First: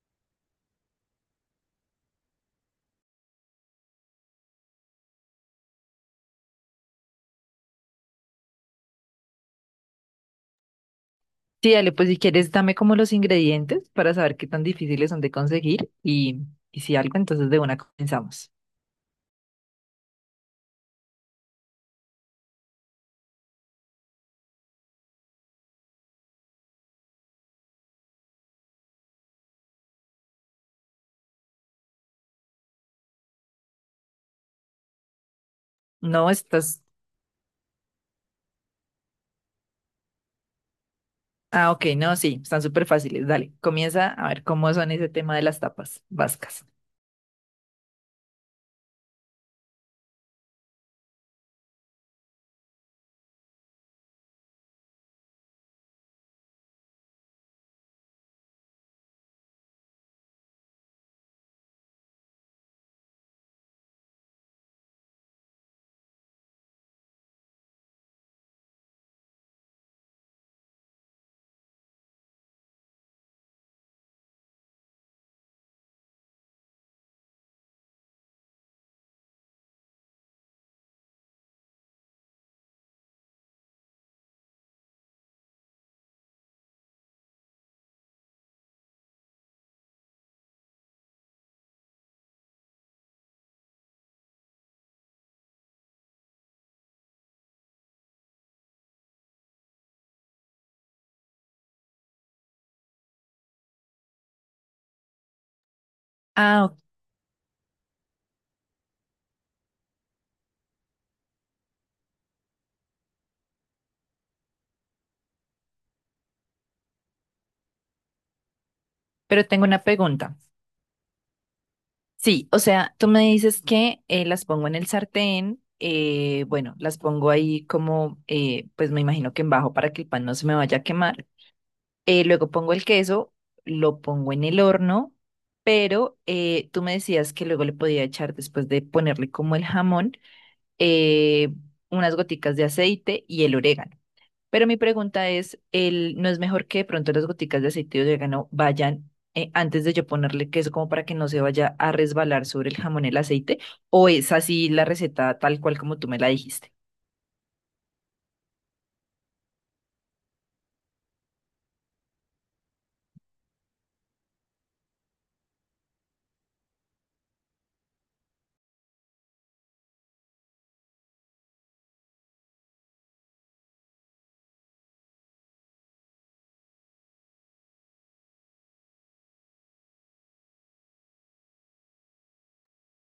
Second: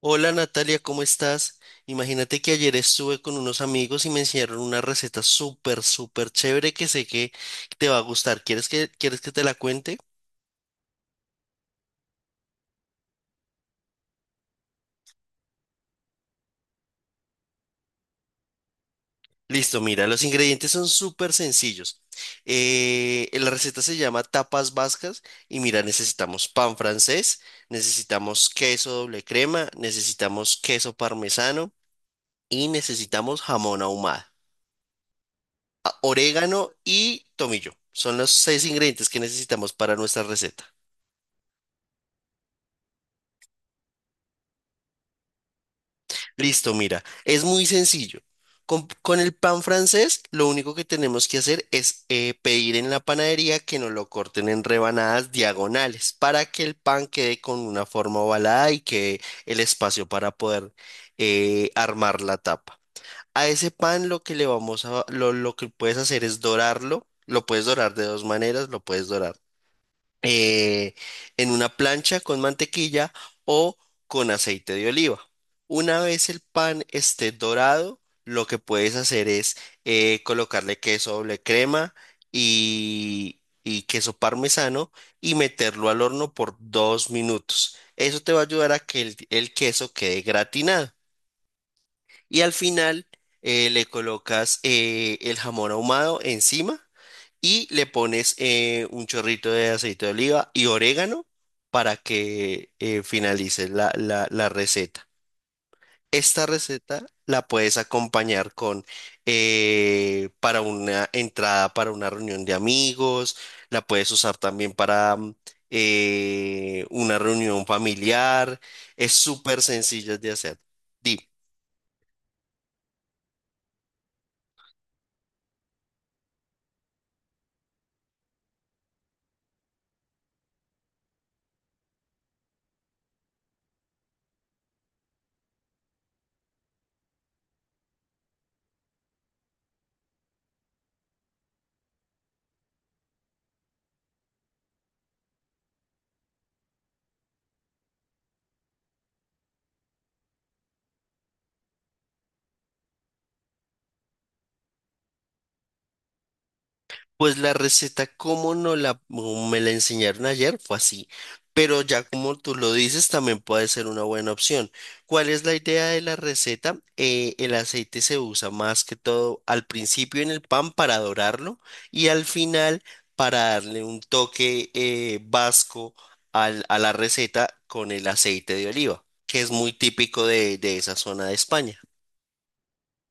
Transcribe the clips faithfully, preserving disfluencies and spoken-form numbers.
Hola Natalia, ¿cómo estás? Imagínate que ayer estuve con unos amigos y me enseñaron una receta súper, súper chévere que sé que te va a gustar. ¿Quieres que, quieres que te la cuente? Sí, dale, pues si quieres, dame como los ingredientes para saber qué tan difíciles son de conseguir y, y si algo, entonces de una comenzamos. Listo, mira, los ingredientes son súper sencillos. Eh, la receta se llama tapas vascas y mira, necesitamos pan francés, necesitamos queso doble crema, necesitamos queso parmesano y necesitamos jamón ahumado, a- No, orégano estás... y tomillo. Son los seis ingredientes que necesitamos para nuestra receta. Ah, ok, no, sí, están súper fáciles. Dale, comienza a ver cómo son ese tema de las tapas vascas. Listo, mira, es muy sencillo. Con, con el pan francés, lo único que tenemos que hacer es eh, pedir en la panadería que nos lo corten en rebanadas diagonales para que el pan quede con una forma ovalada y quede el espacio para poder eh, armar la tapa. A ese pan lo que le vamos a, lo, lo que puedes hacer es dorarlo. Lo puedes dorar de dos maneras, lo puedes dorar eh, en una plancha con mantequilla o con aceite de oliva. Una vez el pan esté dorado, lo que puedes hacer es eh, colocarle queso doble crema y, y queso parmesano y meterlo al horno por dos minutos. Eso te va a ayudar a que el el queso quede gratinado. Y al final eh, le colocas eh, el jamón ahumado encima y le pones eh, un chorrito de aceite de oliva y orégano para que eh, finalice la, la- la receta. Esta Ah, ok, receta la puedes acompañar con eh, para una entrada para una reunión de amigos, la puedes usar también para mm, eh, una reunión familiar. Es pero súper tengo una sencilla de pregunta. hacer. Dime. Sí, o sea, tú me dices que eh, las pongo en el sartén, eh, bueno, las pongo ahí como, eh, pues me imagino que en bajo para que el pan no se me vaya a quemar. Eh, luego pongo el queso, lo pongo en el horno, pero eh, tú me decías que luego le podía echar, después de ponerle como el jamón, eh, unas goticas de aceite y el orégano. Pero mi pregunta es, el, ¿no es mejor que de pronto las goticas de aceite y orégano vayan eh, antes de yo ponerle queso como para que no se vaya a resbalar sobre el jamón el aceite? ¿O es así la receta tal cual como tú me la dijiste? Pues la receta, como no la, como me la enseñaron ayer, fue así. Pero ya como tú lo dices, también puede ser una buena opción. ¿Cuál es la idea de la receta? Eh, el aceite se usa más que todo al principio en el pan para dorarlo y al final para darle un toque eh, vasco al- a la receta con el aceite de oliva, que es muy típico de de esa zona de España.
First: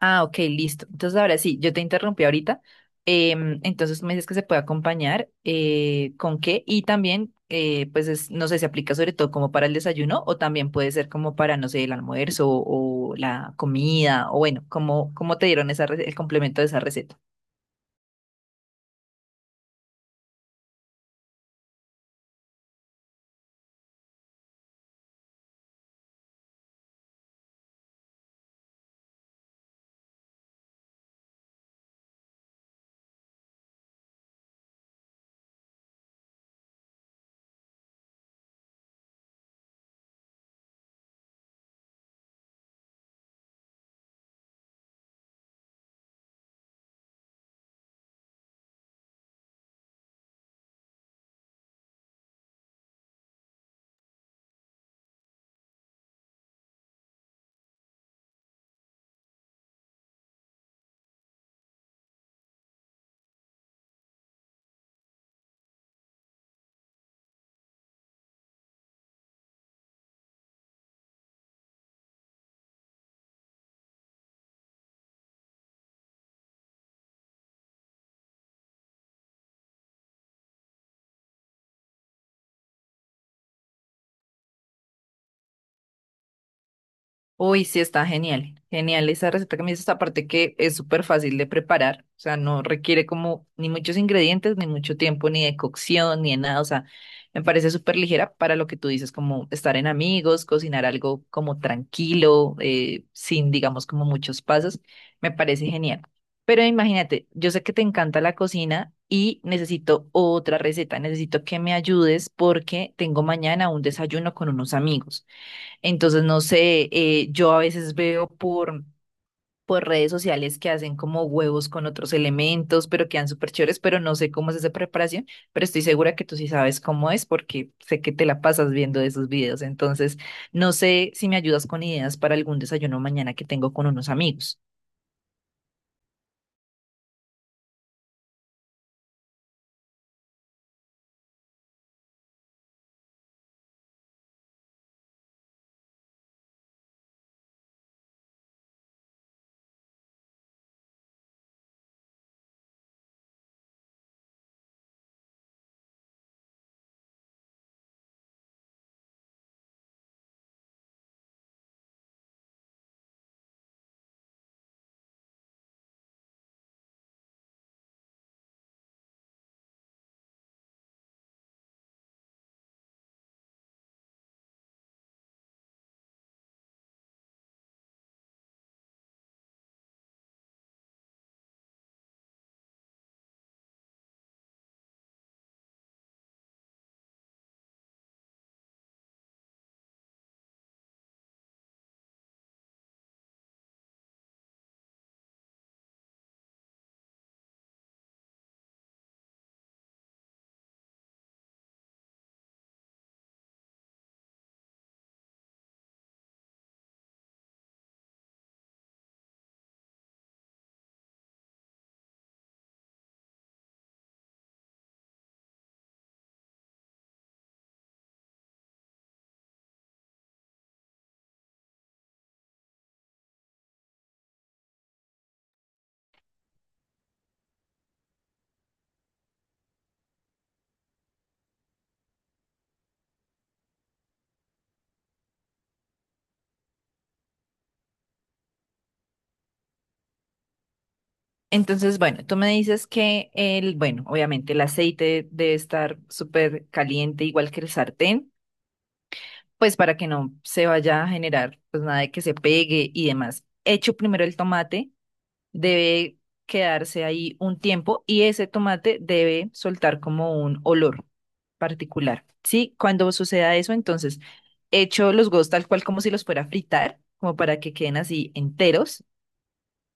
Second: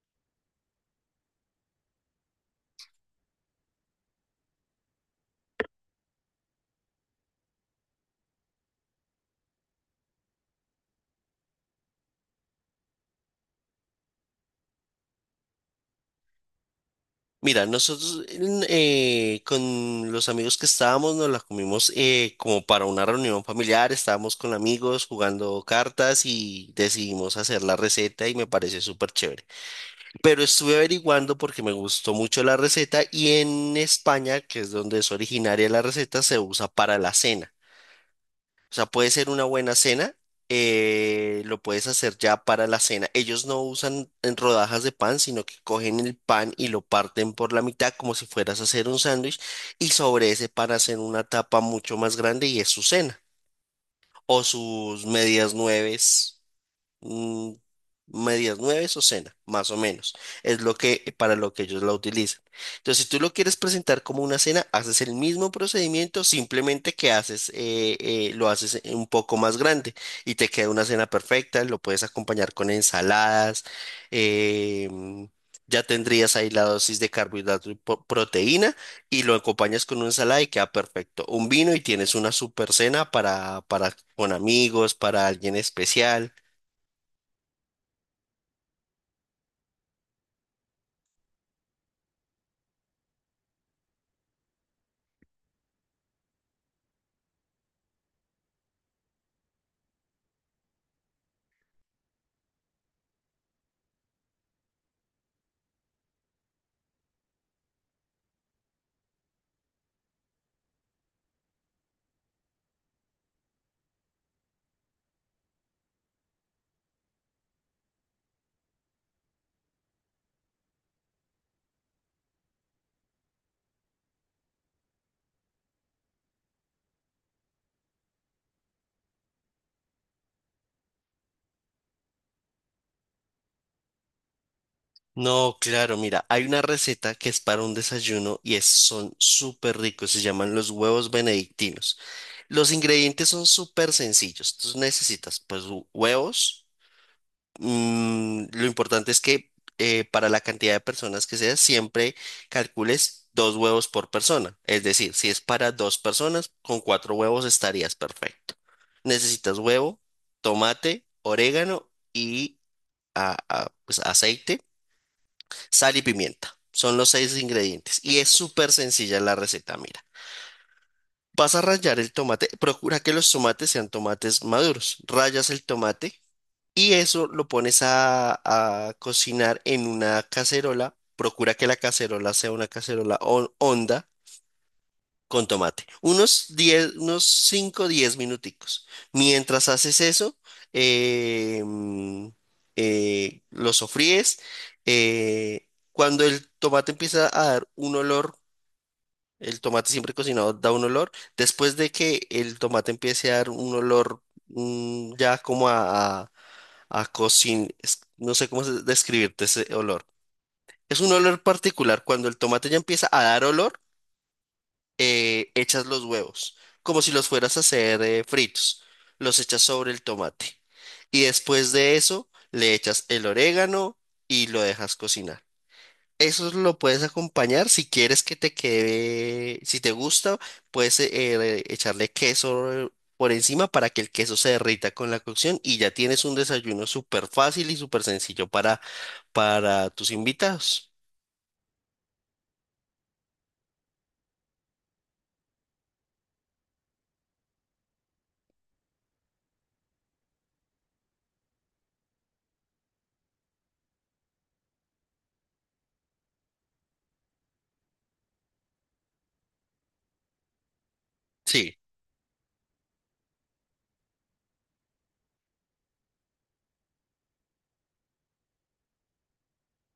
Ah, ok, listo. Entonces ahora sí, yo te interrumpí ahorita. Em, entonces tú me dices que se puede acompañar eh, con qué y también, eh, pues es- no sé, se aplica sobre todo como para el desayuno o también puede ser como para, no sé, el almuerzo o, la comida o bueno, como, cómo cómo te dieron esa, re- el complemento de esa receta? Mira, nosotros eh, con los amigos que estábamos nos la comimos eh, como para una reunión familiar, estábamos con amigos jugando cartas y decidimos hacer la receta y me pareció súper chévere. Pero estuve averiguando porque me gustó mucho la receta y en España, que es donde es originaria la receta, se usa para la cena. O sea, puede ser una buena cena, eh, lo puedes hacer ya para la cena. Ellos no usan en rodajas de pan, sino que cogen el pan y lo parten por la mitad como si fueras a hacer un sándwich y sobre ese pan hacen una tapa mucho más grande y es su cena o sus medias nueves, mm, medias nueves o cena, más o menos. Es lo que, para lo que ellos la utilizan. Entonces, si tú lo quieres presentar como una cena, haces el mismo procedimiento, simplemente que haces, eh, eh, lo haces un poco más grande y te queda una cena perfecta. Lo puedes acompañar con ensaladas. eh, Ya tendrías ahí la dosis de carbohidrato y po- proteína y lo acompañas con una ensalada y queda perfecto. Un vino y tienes una super cena para, para con amigos, para alguien especial. Uy, sí, está genial. Genial esa receta que me dices, aparte que es súper fácil de preparar, o sea, no requiere como ni muchos ingredientes, ni mucho tiempo, ni de cocción, ni de nada, o sea, me parece súper ligera para lo que tú dices, como estar en amigos, cocinar algo como tranquilo, eh, sin, digamos, como muchos pasos, me parece genial. Pero imagínate, yo sé que te encanta la cocina y necesito otra receta, necesito que me ayudes porque tengo mañana un desayuno con unos amigos. Entonces, no sé, eh, yo a veces veo por, por redes sociales que hacen como huevos con otros elementos, pero quedan súper chéveres, pero no sé cómo es esa preparación, pero estoy segura que tú sí sabes cómo es porque sé que te la pasas viendo esos videos. Entonces, no sé si me ayudas con ideas para algún desayuno mañana que tengo con unos amigos. No, claro, mira, hay una receta que es para un desayuno y es, son súper ricos, se llaman los huevos benedictinos. Los ingredientes son súper sencillos, tú necesitas pues hu- huevos, mm, lo importante es que eh, para la cantidad de personas que sea, siempre calcules dos huevos por persona, es decir, si es para dos personas, con cuatro huevos estarías perfecto. Necesitas huevo, tomate, orégano y ah, ah, pues, aceite, sal y pimienta. Son los seis ingredientes. Y es súper sencilla la receta, mira. Vas a rallar el tomate, procura que los tomates sean tomates maduros. Rayas el tomate y eso lo pones a, a cocinar en una cacerola. Procura que la cacerola sea una cacerola hon- honda con tomate. Unos diez unos cinco, diez minuticos. Mientras haces eso, eh, mm, eh, lo sofríes. Eh, cuando el tomate empieza a dar un olor, el tomate siempre cocinado da un olor. Después de que el tomate empiece a dar un olor, mm, ya como a, a, a cocin- es- no sé cómo se- describirte ese olor. Es un olor particular. Cuando el tomate ya empieza a dar olor, eh, echas los huevos, como si los fueras a hacer eh, fritos, los echas sobre el tomate y después de eso le echas el orégano y lo dejas cocinar. Eso lo puedes acompañar si quieres que te quede, si te gusta, puedes eh, eh, echarle queso por encima para que el queso se derrita con la cocción y ya tienes un desayuno súper fácil y súper sencillo para, para tus invitados. Entonces, bueno, tú me dices que el, bueno, obviamente el aceite debe estar súper caliente, igual que el sartén. Pues para que no se vaya a generar pues nada de que se pegue y demás. Hecho primero el tomate, debe quedarse ahí un tiempo y ese tomate debe soltar como un olor Sí. particular. Sí, cuando suceda eso, entonces hecho los huevos tal cual como si los fuera a fritar, como para que queden así enteros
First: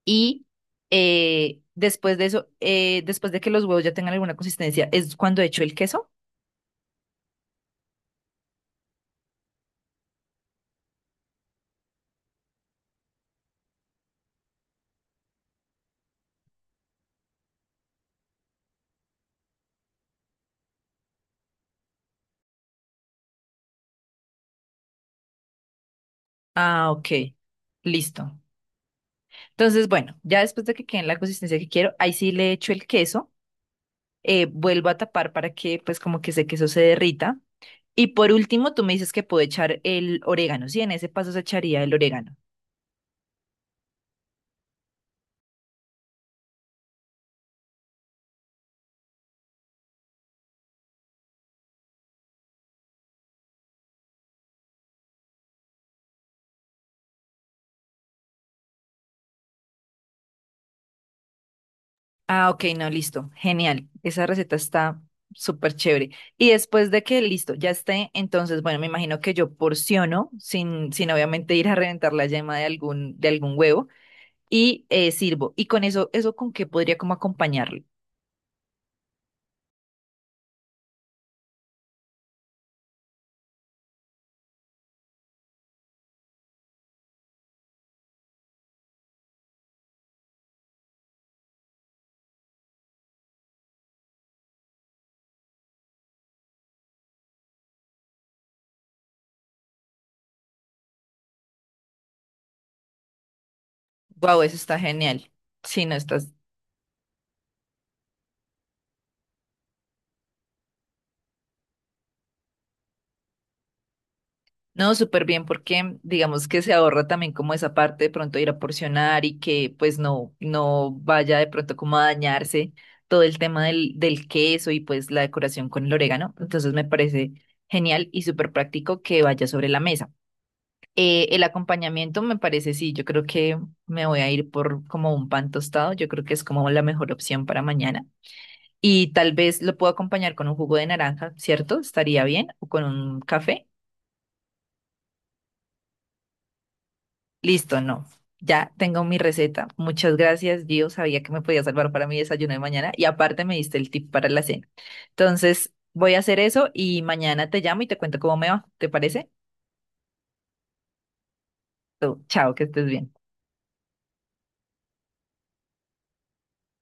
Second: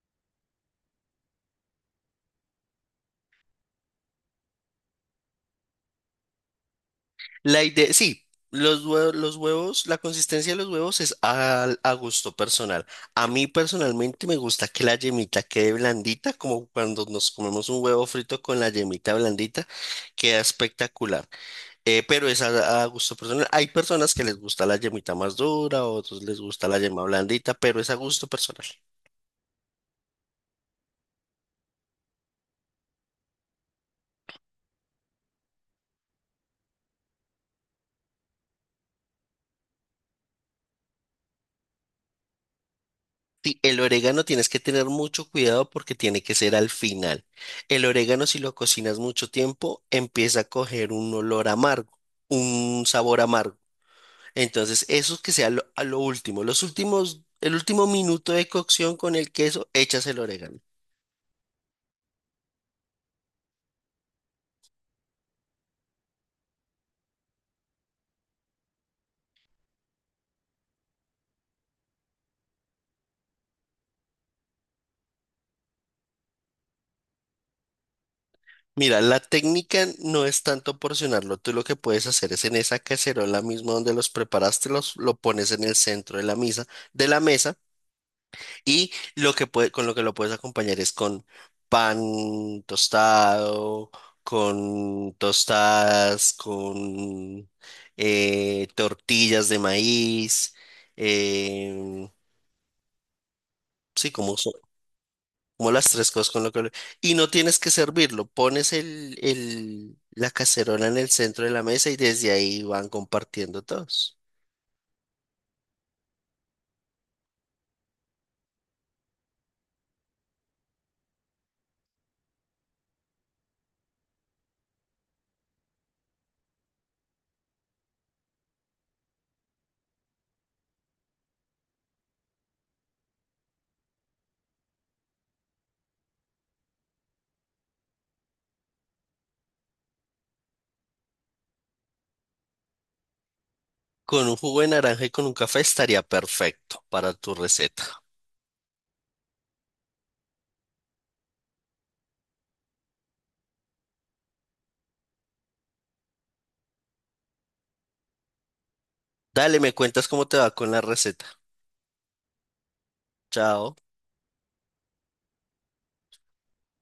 y eh, después de eso, eh, después de que los huevos ya tengan alguna consistencia, es cuando hecho el queso. La idea, sí, los huevos, los huevos, la consistencia de los huevos es al- a, gusto personal. A mí personalmente me gusta que la yemita quede blandita, como cuando nos comemos un huevo frito con la yemita blandita, queda espectacular. Eh, pero es a, a gusto personal. Hay personas que les gusta la yemita más dura, otros les gusta la Ah, yema ok, blandita, pero es a gusto listo. personal. Entonces, bueno, ya después de que quede en la consistencia que quiero, ahí sí le echo el queso, eh, vuelvo a tapar para que pues como que ese queso se derrita. Y por último, tú me dices que puedo echar el orégano, sí, en ese paso se echaría el orégano. Sí, el orégano tienes que tener mucho cuidado porque tiene que ser al final. El orégano, si lo cocinas mucho tiempo, empieza a coger un olor amargo, un sabor amargo. Entonces, eso que sea lo, a lo último, los últimos, el último minuto de cocción con el queso, echas el orégano. Ah, ok, no, listo, genial. Esa receta está súper chévere. Y después de que listo, ya esté, entonces, bueno, me imagino que yo porciono sin, sin obviamente ir a reventar la yema de algún, de algún huevo y eh, sirvo. Y con eso, ¿eso con qué podría como acompañarlo? Mira, la técnica no es tanto porcionarlo. Tú lo que puedes hacer es en esa cacerola misma donde los preparaste, los, lo pones en el centro de la misa, de la mesa. Y lo que puede- con lo que lo puedes acompañar es con pan tostado, con tostadas, con eh, tortillas de maíz. em, sí, como, Wow, so- eso está genial. como las Sí, no, tres está. cosas con lo que... lo- Y no tienes que servirlo, pones el, el- la cacerola en el centro de la mesa y desde ahí van compartiendo todos. No, súper bien, porque digamos que se ahorra también como esa parte de pronto ir a porcionar y que pues no, no vaya de pronto como a dañarse todo el tema del, del queso y pues la decoración con el orégano. Entonces me parece genial y súper práctico que vaya sobre la mesa. Eh, el acompañamiento me parece, sí, yo creo que me voy a ir por como un pan tostado, yo creo que es como la mejor opción para mañana. Y tal vez lo puedo acompañar con un jugo de naranja, ¿cierto? Estaría bien, o con un café. Con un jugo de naranja y con un café estaría perfecto para tu Listo, receta. no. Ya tengo mi receta. Muchas gracias, Gio. Sabía que me podía salvar para mi desayuno de mañana y aparte me diste el tip para la cena. Entonces, voy a hacer eso y mañana te llamo y te cuento cómo me va. ¿Te parece? Dale, me cuentas cómo te va con la receta. Tú, chao, que estés bien. Chao.